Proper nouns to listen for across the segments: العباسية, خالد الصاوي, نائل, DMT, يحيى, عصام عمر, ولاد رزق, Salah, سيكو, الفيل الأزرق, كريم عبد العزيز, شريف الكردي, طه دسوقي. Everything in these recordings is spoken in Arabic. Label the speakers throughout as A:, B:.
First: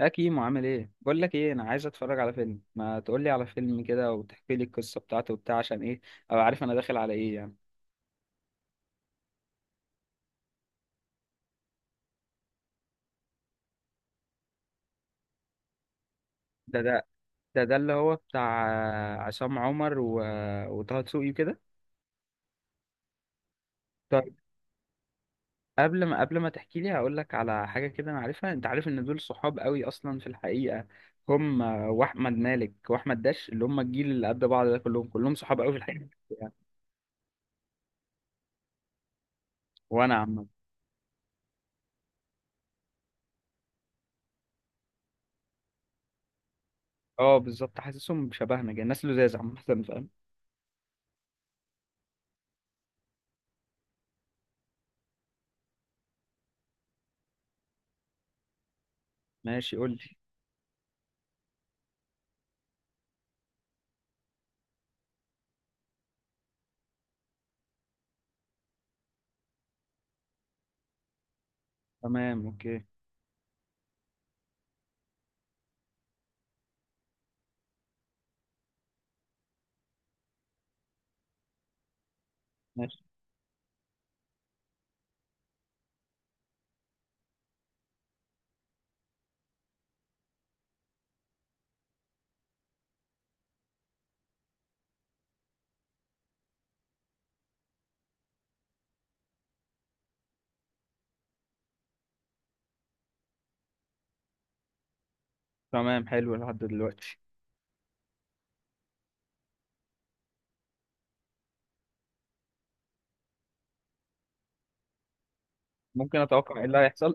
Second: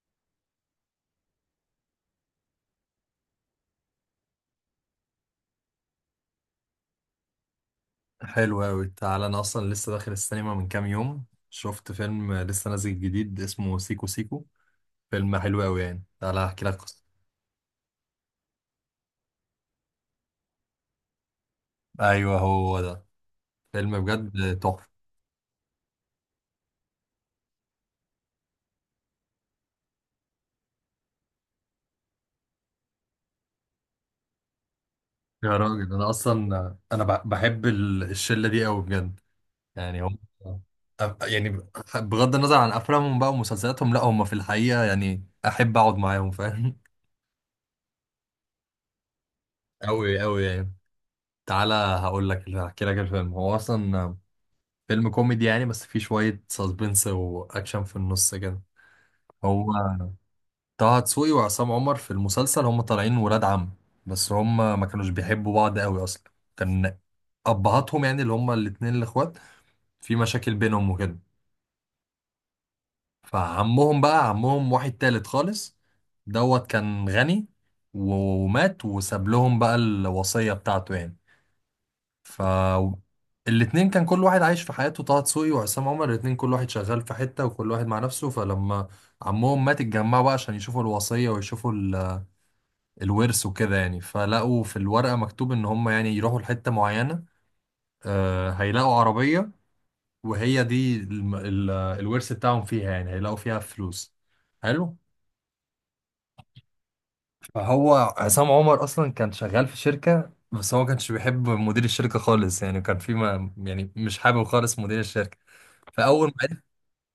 A: يا كيمو عامل ايه؟ بقول لك ايه، انا عايز اتفرج على فيلم. ما تقول لي على فيلم كده وتحكي لي القصه بتاعته وبتاع، عشان ايه؟ ابقى عارف انا داخل على ايه يعني.
B: حلو أوي، تعالى. أنا أصلا لسه داخل السينما من كام يوم. شفت فيلم لسه نازل جديد اسمه سيكو سيكو. فيلم حلو أوي يعني، تعالى أحكي لك
A: ده
B: قصة.
A: ده ده اللي هو بتاع عصام عمر وطه دسوقي كده.
B: أيوه، هو ده. فيلم
A: طيب،
B: بجد تحفة.
A: قبل ما تحكي لي، هقول لك على حاجه كده انا عارفها. انت عارف ان دول صحاب قوي اصلا في الحقيقه، هم واحمد مالك واحمد داش، اللي هم الجيل اللي قد بعض ده، كلهم
B: يا
A: صحاب قوي في
B: راجل،
A: الحقيقه
B: أنا
A: يعني.
B: أصلا أنا بحب الشلة دي أوي بجد يعني
A: وانا
B: هم
A: عم.
B: يعني بغض النظر عن أفلامهم بقى ومسلسلاتهم، لأ هم في الحقيقة يعني أحب أقعد معاهم، فاهم.
A: اه بالظبط، حاسسهم شبهنا كده، الناس لذاذ عامه، فاهم؟
B: أوي أوي يعني. تعالى هقول لك، هحكي لك الفيلم. هو أصلا فيلم كوميدي يعني، بس فيه شوية ساسبنس وأكشن في النص كده. هو
A: ماشي، قول لي.
B: طه دسوقي وعصام عمر في المسلسل هم طالعين ولاد عم، بس هم ما كانوش بيحبوا بعض قوي أصلا. كان أبهاتهم يعني اللي هم الاتنين الإخوات في مشاكل بينهم وكده.
A: تمام، اوكي.
B: فعمهم بقى، عمهم واحد تالت خالص، دوت كان غني و- ومات وساب لهم بقى الوصية بتاعته يعني. ف
A: ماشي.
B: الاتنين كان كل واحد عايش في حياته، طه دسوقي وعصام عمر الاتنين كل واحد شغال في حتة وكل واحد مع نفسه. فلما عمهم مات اتجمعوا بقى عشان يشوفوا الوصية ويشوفوا الورث وكده يعني. فلقوا في الورقة مكتوب ان هم يعني يروحوا لحتة معينة، هيلاقوا عربية، وهي دي الورث بتاعهم فيها يعني، هيلاقوا فيها فلوس حلو.
A: تمام، حلو لحد دلوقتي.
B: فهو عصام عمر اصلا كان شغال في شركة بس هو ما كانش بيحب مدير الشركة خالص يعني، كان في ما يعني مش حابب خالص مدير الشركة.
A: ممكن
B: فاول ما
A: اتوقع ايه اللي هيحصل.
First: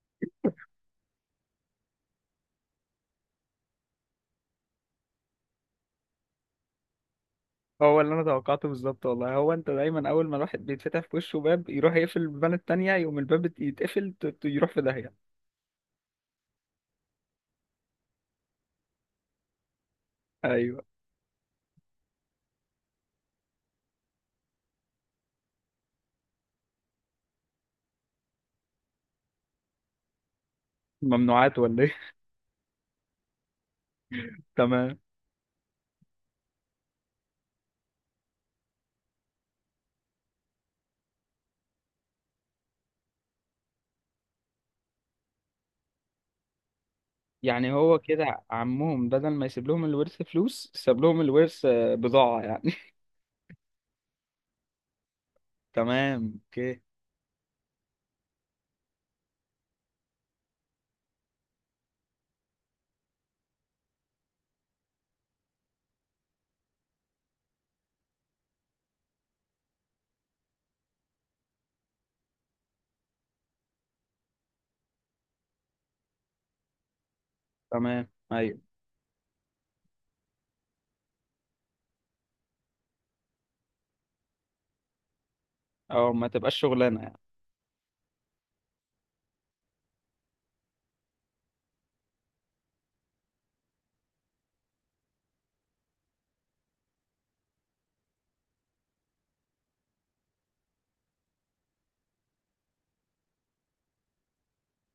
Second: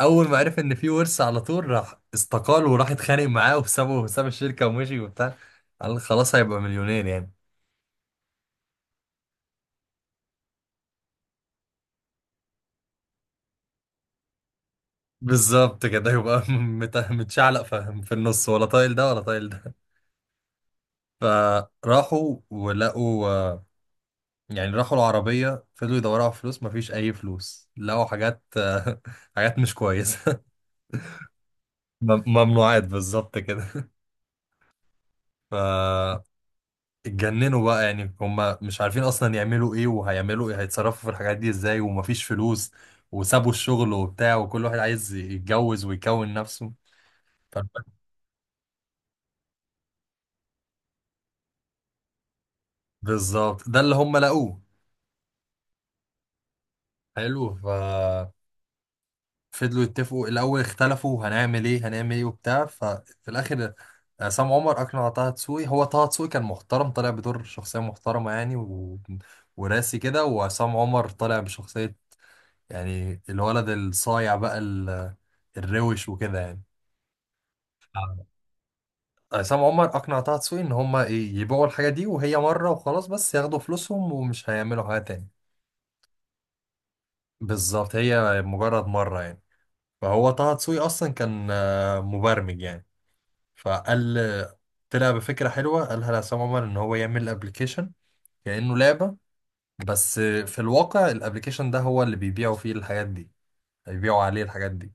B: اول ما عرف ان في ورث على طول راح استقال وراح اتخانق معاه وسابه وساب الشركه ومشي وبتاع. قال خلاص هيبقى مليونير يعني.
A: هو اللي انا توقعته بالظبط والله. هو انت دايما اول ما الواحد بيتفتح في وشه باب، يروح يقفل البان التانية، يقوم الباب يتقفل، يروح في داهية.
B: بالظبط كده يبقى متشعلق في النص، ولا طايل ده ولا طايل ده.
A: ايوه.
B: فراحوا ولقوا يعني راحوا العربية، فضلوا يدوروا على فلوس مفيش أي فلوس، لقوا حاجات حاجات مش كويسة.
A: ممنوعات ولا ايه؟
B: ممنوعات بالظبط كده.
A: تمام.
B: ف اتجننوا بقى يعني هم مش عارفين اصلا يعملوا ايه وهيعملوا ايه، هيتصرفوا في الحاجات دي ازاي ومفيش فلوس، وسابوا الشغل وبتاع وكل واحد عايز يتجوز ويكون نفسه. ف-
A: يعني هو كده عمهم بدل ما يسيب لهم الورث فلوس، ساب لهم الورث بضاعة يعني.
B: بالظبط ده اللي هم لقوه
A: تمام، اوكي.
B: حلو. ففضلوا يتفقوا الاول، اختلفوا هنعمل ايه هنعمل ايه وبتاع. ففي الاخر عصام عمر اقنع طه دسوقي، هو طه دسوقي كان محترم طالع بدور شخصيه محترمه يعني و... وراسي كده، وعصام عمر طالع بشخصيه يعني الولد الصايع بقى الروش وكده يعني.
A: تمام، ايوه.
B: عصام عمر اقنع طه دسوقي ان هما ايه يبيعوا الحاجه دي وهي مره وخلاص، بس ياخدوا فلوسهم ومش هيعملوا حاجه تاني.
A: اه، ما تبقاش شغلانة يعني.
B: بالظبط، هي مجرد مره يعني. فهو طه دسوقي اصلا كان مبرمج يعني. فقال طلع بفكره حلوه قالها لعصام عمر ان هو يعمل ابلكيشن كانه لعبه، بس في الواقع الابلكيشن ده هو اللي بيبيعوا فيه الحاجات دي، هيبيعوا عليه الحاجات دي.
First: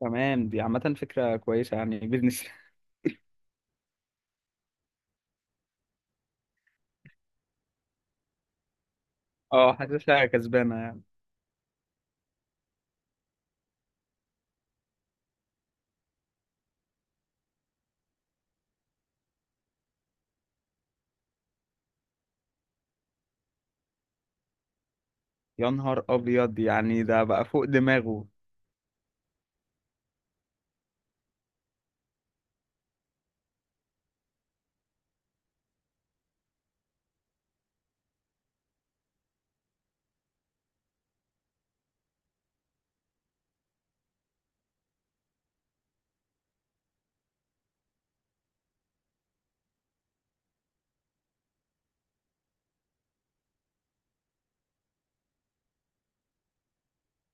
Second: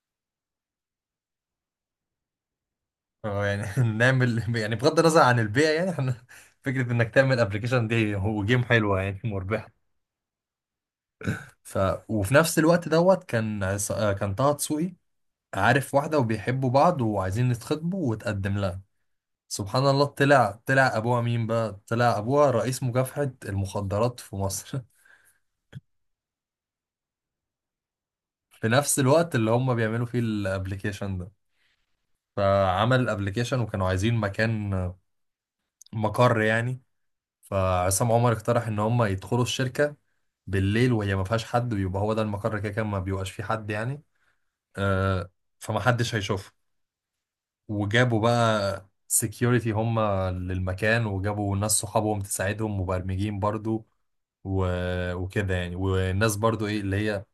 A: تمام، دي عامة فكرة كويسة يعني، بيزنس.
B: اه يعني نعمل يعني، بغض النظر عن البيع يعني، احنا فكرة انك تعمل ابلكيشن دي هو جيم حلوة يعني مربحة.
A: اه، حاسسها كسبانة يعني.
B: ف وفي نفس الوقت دوت كان كان طه دسوقي عارف واحدة وبيحبوا بعض وعايزين يتخطبوا وتقدم لها. سبحان الله، طلع ابوها مين بقى؟ طلع ابوها رئيس مكافحة المخدرات في مصر.
A: يا نهار ابيض، يعني ده بقى فوق دماغه.
B: في نفس الوقت اللي هم بيعملوا فيه الابلكيشن ده. فعمل الابلكيشن وكانوا عايزين مكان، مقر يعني. فعصام عمر اقترح ان هم يدخلوا الشركه بالليل وهي ما فيهاش حد ويبقى هو ده المقر، كده كان ما بيبقاش فيه حد يعني. آه، فمحدش هيشوفه. وجابوا بقى سكيورتي هم للمكان، وجابوا ناس صحابهم تساعدهم مبرمجين برضو، و... وكده يعني. والناس برضو ايه اللي هي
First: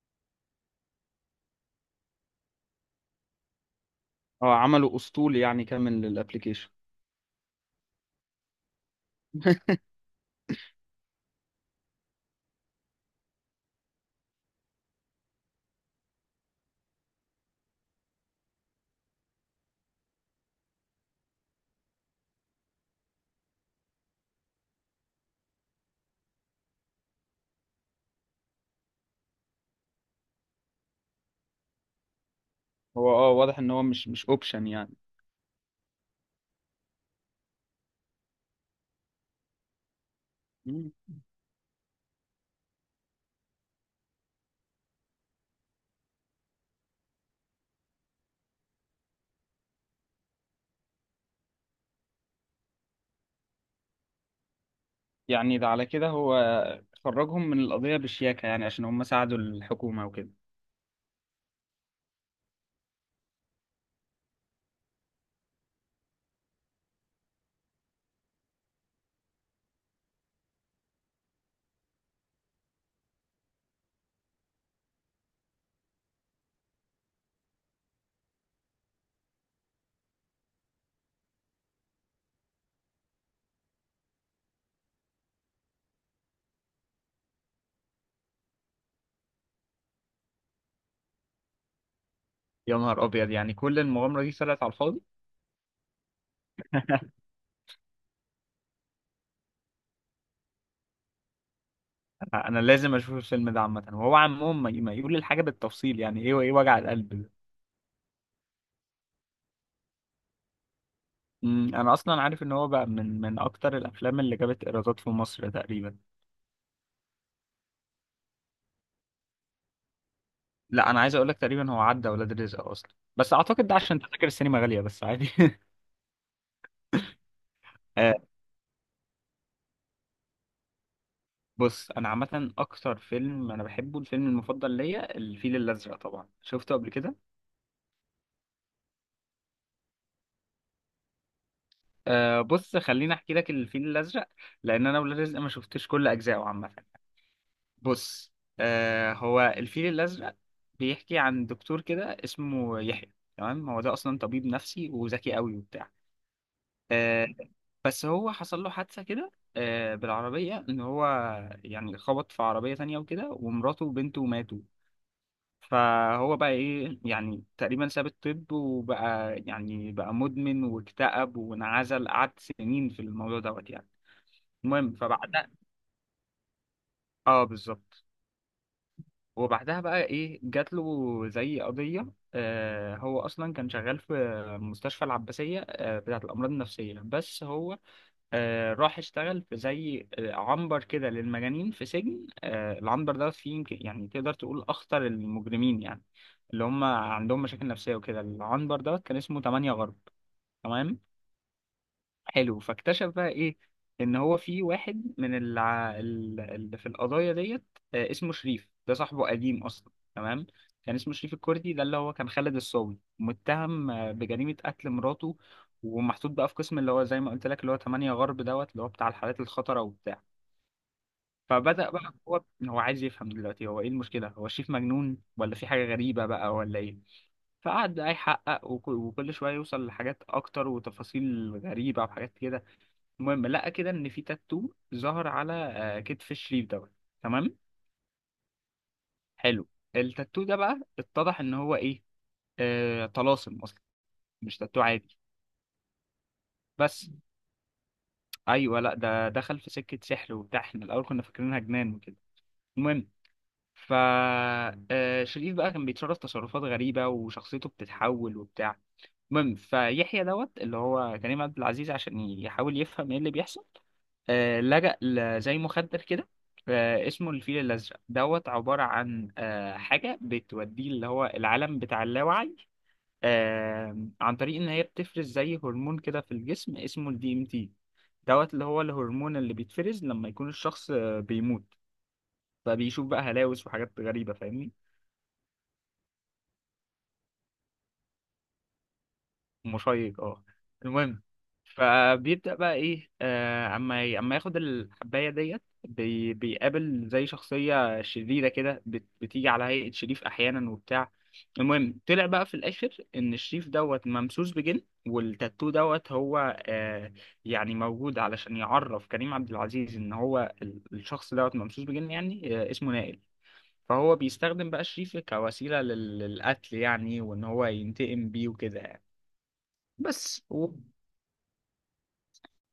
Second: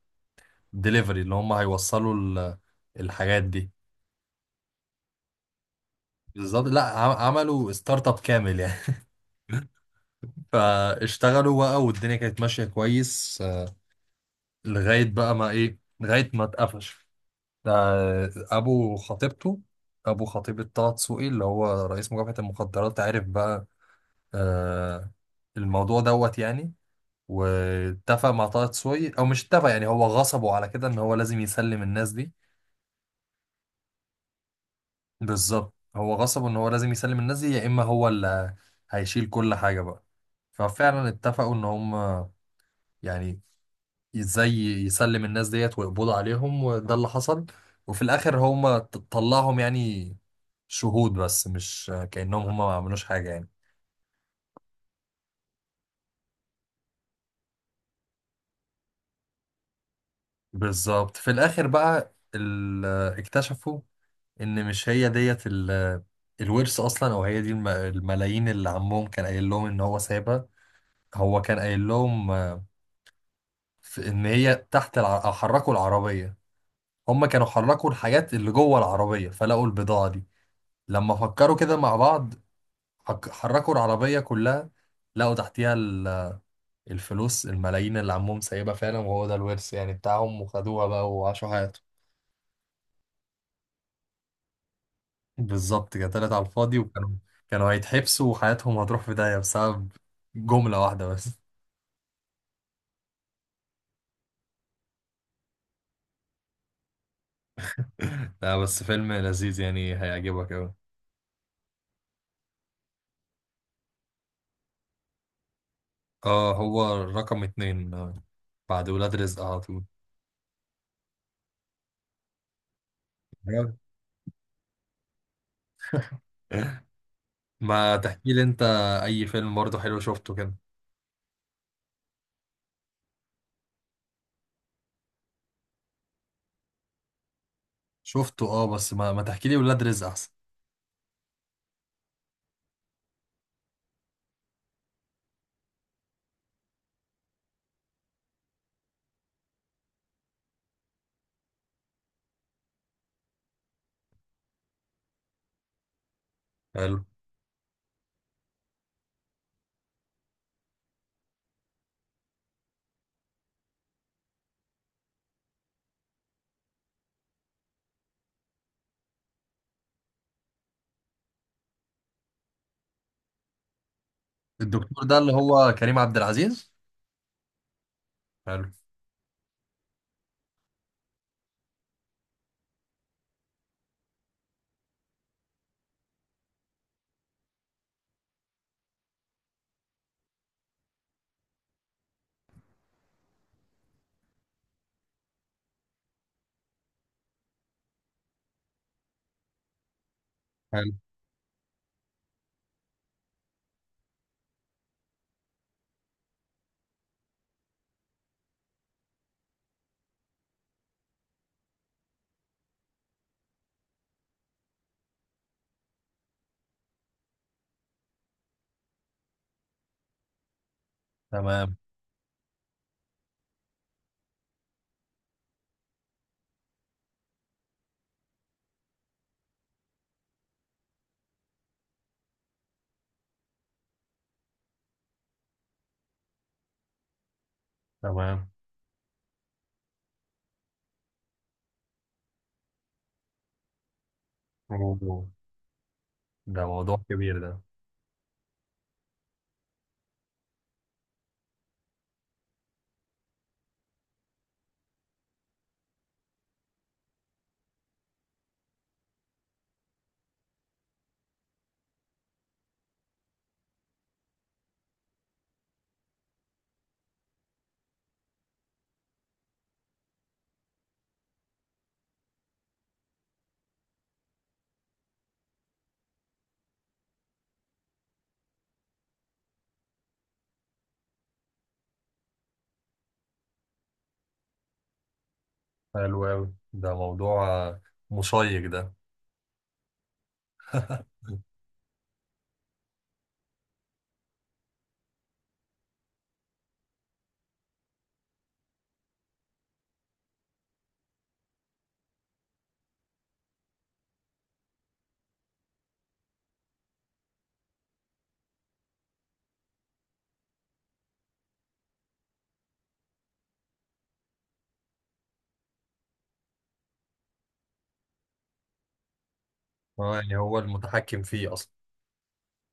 B: ديليفري اللي هم هيوصلوا الحاجات دي.
A: اه، عمله اسطول يعني كامل
B: بالظبط،
A: للابليكيشن.
B: لا عملوا ستارت اب كامل يعني. فاشتغلوا بقى والدنيا كانت ماشية كويس لغاية بقى ما ايه، لغاية ما اتقفش ده ابو خطيبته. ابو خطيبة طه دسوقي اللي هو رئيس مكافحة المخدرات عرف بقى آه الموضوع دوت يعني، واتفق مع طه دسوقي او مش اتفق يعني، هو غصبه على كده ان هو لازم يسلم الناس دي.
A: هو اه واضح ان هو مش اوبشن يعني.
B: بالظبط، هو غصبه ان هو لازم يسلم الناس دي يا اما هو اللي هيشيل كل حاجة بقى.
A: مم.
B: ففعلا اتفقوا ان هم يعني ازاي يسلم الناس ديت ويقبضوا عليهم وده اللي حصل. وفي الاخر هم طلعهم يعني شهود، بس مش كأنهم هم ما عملوش حاجة يعني.
A: يعني ده على كده هو خرجهم من القضية بشياكة يعني، عشان هم ساعدوا الحكومة وكده.
B: بالظبط، في الآخر بقى اكتشفوا إن مش هي ديت الورث أصلا، أو هي دي الملايين اللي عمهم كان قايل لهم إن هو سايبها. هو كان قايل لهم إن هي تحت أو حركوا العربية، هم كانوا حركوا الحاجات اللي جوه العربية فلقوا البضاعة دي. لما فكروا كده مع بعض حركوا العربية كلها، لقوا تحتيها الفلوس الملايين اللي عمهم سايبها فعلا، وهو ده الورث يعني بتاعهم، وخدوها بقى وعاشوا حياتهم.
A: يا نهار ابيض، يعني كل المغامرة دي طلعت على الفاضي.
B: بالظبط كده، طلعت على الفاضي، وكانوا كانوا هيتحبسوا وحياتهم هتروح في داهية بسبب جملة واحدة بس.
A: انا لازم اشوف الفيلم ده عامة. وهو عمهم ما يقول الحاجة بالتفصيل يعني ايه وايه وجع القلب ده؟
B: لا، بس فيلم لذيذ يعني هيعجبك أوي.
A: انا اصلا عارف ان هو بقى من اكتر الافلام اللي جابت ايرادات في مصر تقريبا.
B: اه، هو رقم 2 بعد ولاد رزق على طول.
A: لا انا عايز اقول لك، تقريبا هو عدى ولاد رزق اصلا. بس اعتقد ده
B: جامد.
A: عشان تذاكر السينما غاليه، بس عادي.
B: ما
A: آه،
B: تحكي لي انت اي فيلم برضه حلو شفته كده؟
A: بص، انا عامه اكتر فيلم انا بحبه، الفيلم المفضل ليا، الفيل الازرق. طبعا شفته قبل كده.
B: شفته، اه، بس ما تحكي لي ولاد رزق احسن.
A: بص، خليني احكي لك الفيل الازرق، لان انا ولاد رزق ما شفتش كل اجزائه عامه. بص، هو الفيل الازرق بيحكي عن دكتور كده اسمه يحيى. تمام، هو ده اصلا طبيب نفسي وذكي قوي وبتاع.
B: حلو.
A: آه، بس هو حصل له حادثة كده، بالعربية، إن هو يعني خبط في عربية تانية وكده، ومراته وبنته ماتوا. فهو بقى إيه يعني، تقريبا ساب الطب وبقى يعني، بقى مدمن واكتئب وانعزل، قعد سنين في الموضوع دوت يعني. المهم
B: الدكتور ده اللي
A: فبعدها،
B: هو كريم عبد العزيز.
A: اه بالظبط.
B: حلو.
A: وبعدها بقى إيه، جات له زي قضية. هو أصلا كان شغال في مستشفى العباسية بتاعة الأمراض النفسية. بس هو راح اشتغل في زي عنبر كده للمجانين في سجن. العنبر ده فيه يمكن يعني تقدر تقول أخطر المجرمين يعني، اللي هم عندهم مشاكل نفسية وكده. العنبر ده كان اسمه تمانية غرب.
B: حلو.
A: تمام. حلو، فاكتشف بقى ايه، ان هو في واحد من اللي في القضايا ديت، اسمه شريف. ده صاحبه قديم اصلا. تمام، كان اسمه شريف الكردي، ده اللي هو كان خالد الصاوي متهم بجريمة قتل مراته. ومحطوط بقى في قسم اللي هو زي ما قلت لك، اللي هو 8 غرب دوت، اللي هو بتاع الحالات الخطرة وبتاع.
B: تمام.
A: فبدأ بقى هو، هو عايز يفهم دلوقتي، هو ايه المشكلة؟ هو شريف مجنون ولا في حاجة غريبة بقى ولا ايه؟ فقعد بقى يحقق، وكل شوية يوصل لحاجات أكتر وتفاصيل غريبة وحاجات كده. المهم لقى كده ان في تاتو ظهر على كتف الشريف دوت. تمام،
B: تمام.
A: حلو. التاتو ده بقى اتضح ان هو ايه، آه طلاسم اصلا، مش تاتو عادي.
B: أوه. ده موضوع
A: بس
B: كبير ده.
A: ايوه، لا ده دخل في سكه سحر وبتاع، احنا الاول كنا فاكرينها جنان وكده. المهم، ف، شريف بقى كان بيتصرف تصرفات غريبه وشخصيته بتتحول وبتاع. المهم، فيحيى دوت اللي هو كريم عبد العزيز، عشان يحاول يفهم ايه اللي بيحصل، لجأ زي مخدر كده، اسمه الفيل الأزرق دوت، عبارة عن حاجة بتوديه اللي هو العالم بتاع اللاوعي، عن طريق إن هي بتفرز زي هرمون كده في الجسم اسمه الدي ام تي دوت، اللي هو الهرمون اللي بيتفرز لما يكون الشخص بيموت. فبيشوف بقى هلاوس وحاجات غريبة، فاهمني؟
B: حلو أوي، ده موضوع مشيق ده.
A: مشيق، اه. المهم، فبيبدأ بقى ايه، آه، اما ياخد الحباية ديت، بي بيقابل زي شخصية شريرة كده، بتيجي على هيئة شريف احيانا وبتاع. المهم، طلع بقى في الاخر ان الشريف دوت ممسوس بجن، والتاتو دوت هو آه يعني موجود علشان يعرف كريم عبد العزيز ان هو الشخص دوت ممسوس بجن يعني، آه اسمه نائل. فهو بيستخدم بقى شريف كوسيلة للقتل يعني، وان هو ينتقم بيه وكده يعني.
B: اه يعني
A: بس
B: هو المتحكم فيه أصلا.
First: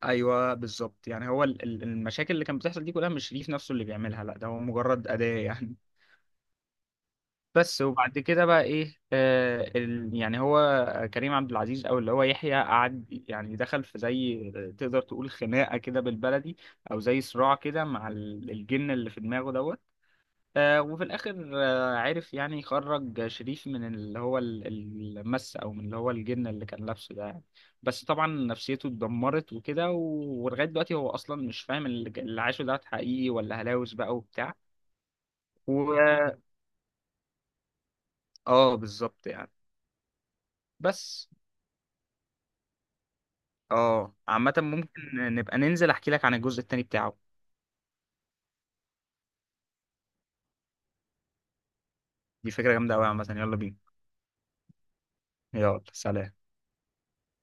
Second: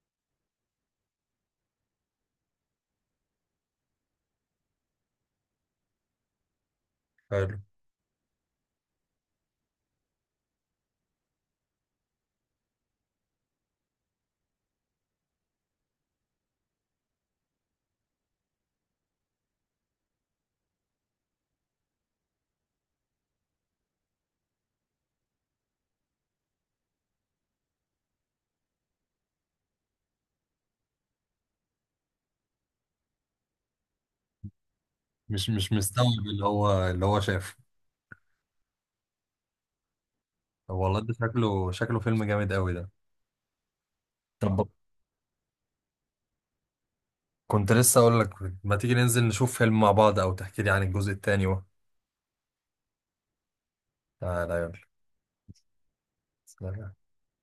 A: ايوه بالظبط يعني. هو المشاكل اللي كانت بتحصل دي كلها مش شريف نفسه اللي بيعملها، لا ده هو مجرد أداة يعني.
B: حلو.
A: بس وبعد كده بقى ايه، يعني هو كريم عبد العزيز او اللي هو يحيى، قعد يعني، دخل في زي، تقدر تقول خناقة كده بالبلدي، او زي صراع كده مع الجن اللي في دماغه دوت. وفي الاخر عرف يعني يخرج شريف من اللي هو المس، او من اللي هو الجن اللي كان لابسه ده يعني. بس طبعا نفسيته اتدمرت وكده، ولغايه دلوقتي هو اصلا مش فاهم اللي عاشه ده حقيقي ولا هلاوس بقى وبتاع.
B: مش
A: و...
B: مستوعب اللي هو شافه.
A: اه بالظبط يعني.
B: طب والله ده
A: بس،
B: شكله فيلم جامد أوي ده.
A: اه عامه
B: طب،
A: ممكن نبقى ننزل، احكي لك عن الجزء التاني بتاعه.
B: كنت لسه أقول لك، ما تيجي ننزل نشوف فيلم مع بعض أو تحكي لي عن الجزء التاني و...
A: دي فكره جامده قوي عامه، يلا بينا.
B: تعالى.
A: يلا، سلام.
B: يلا.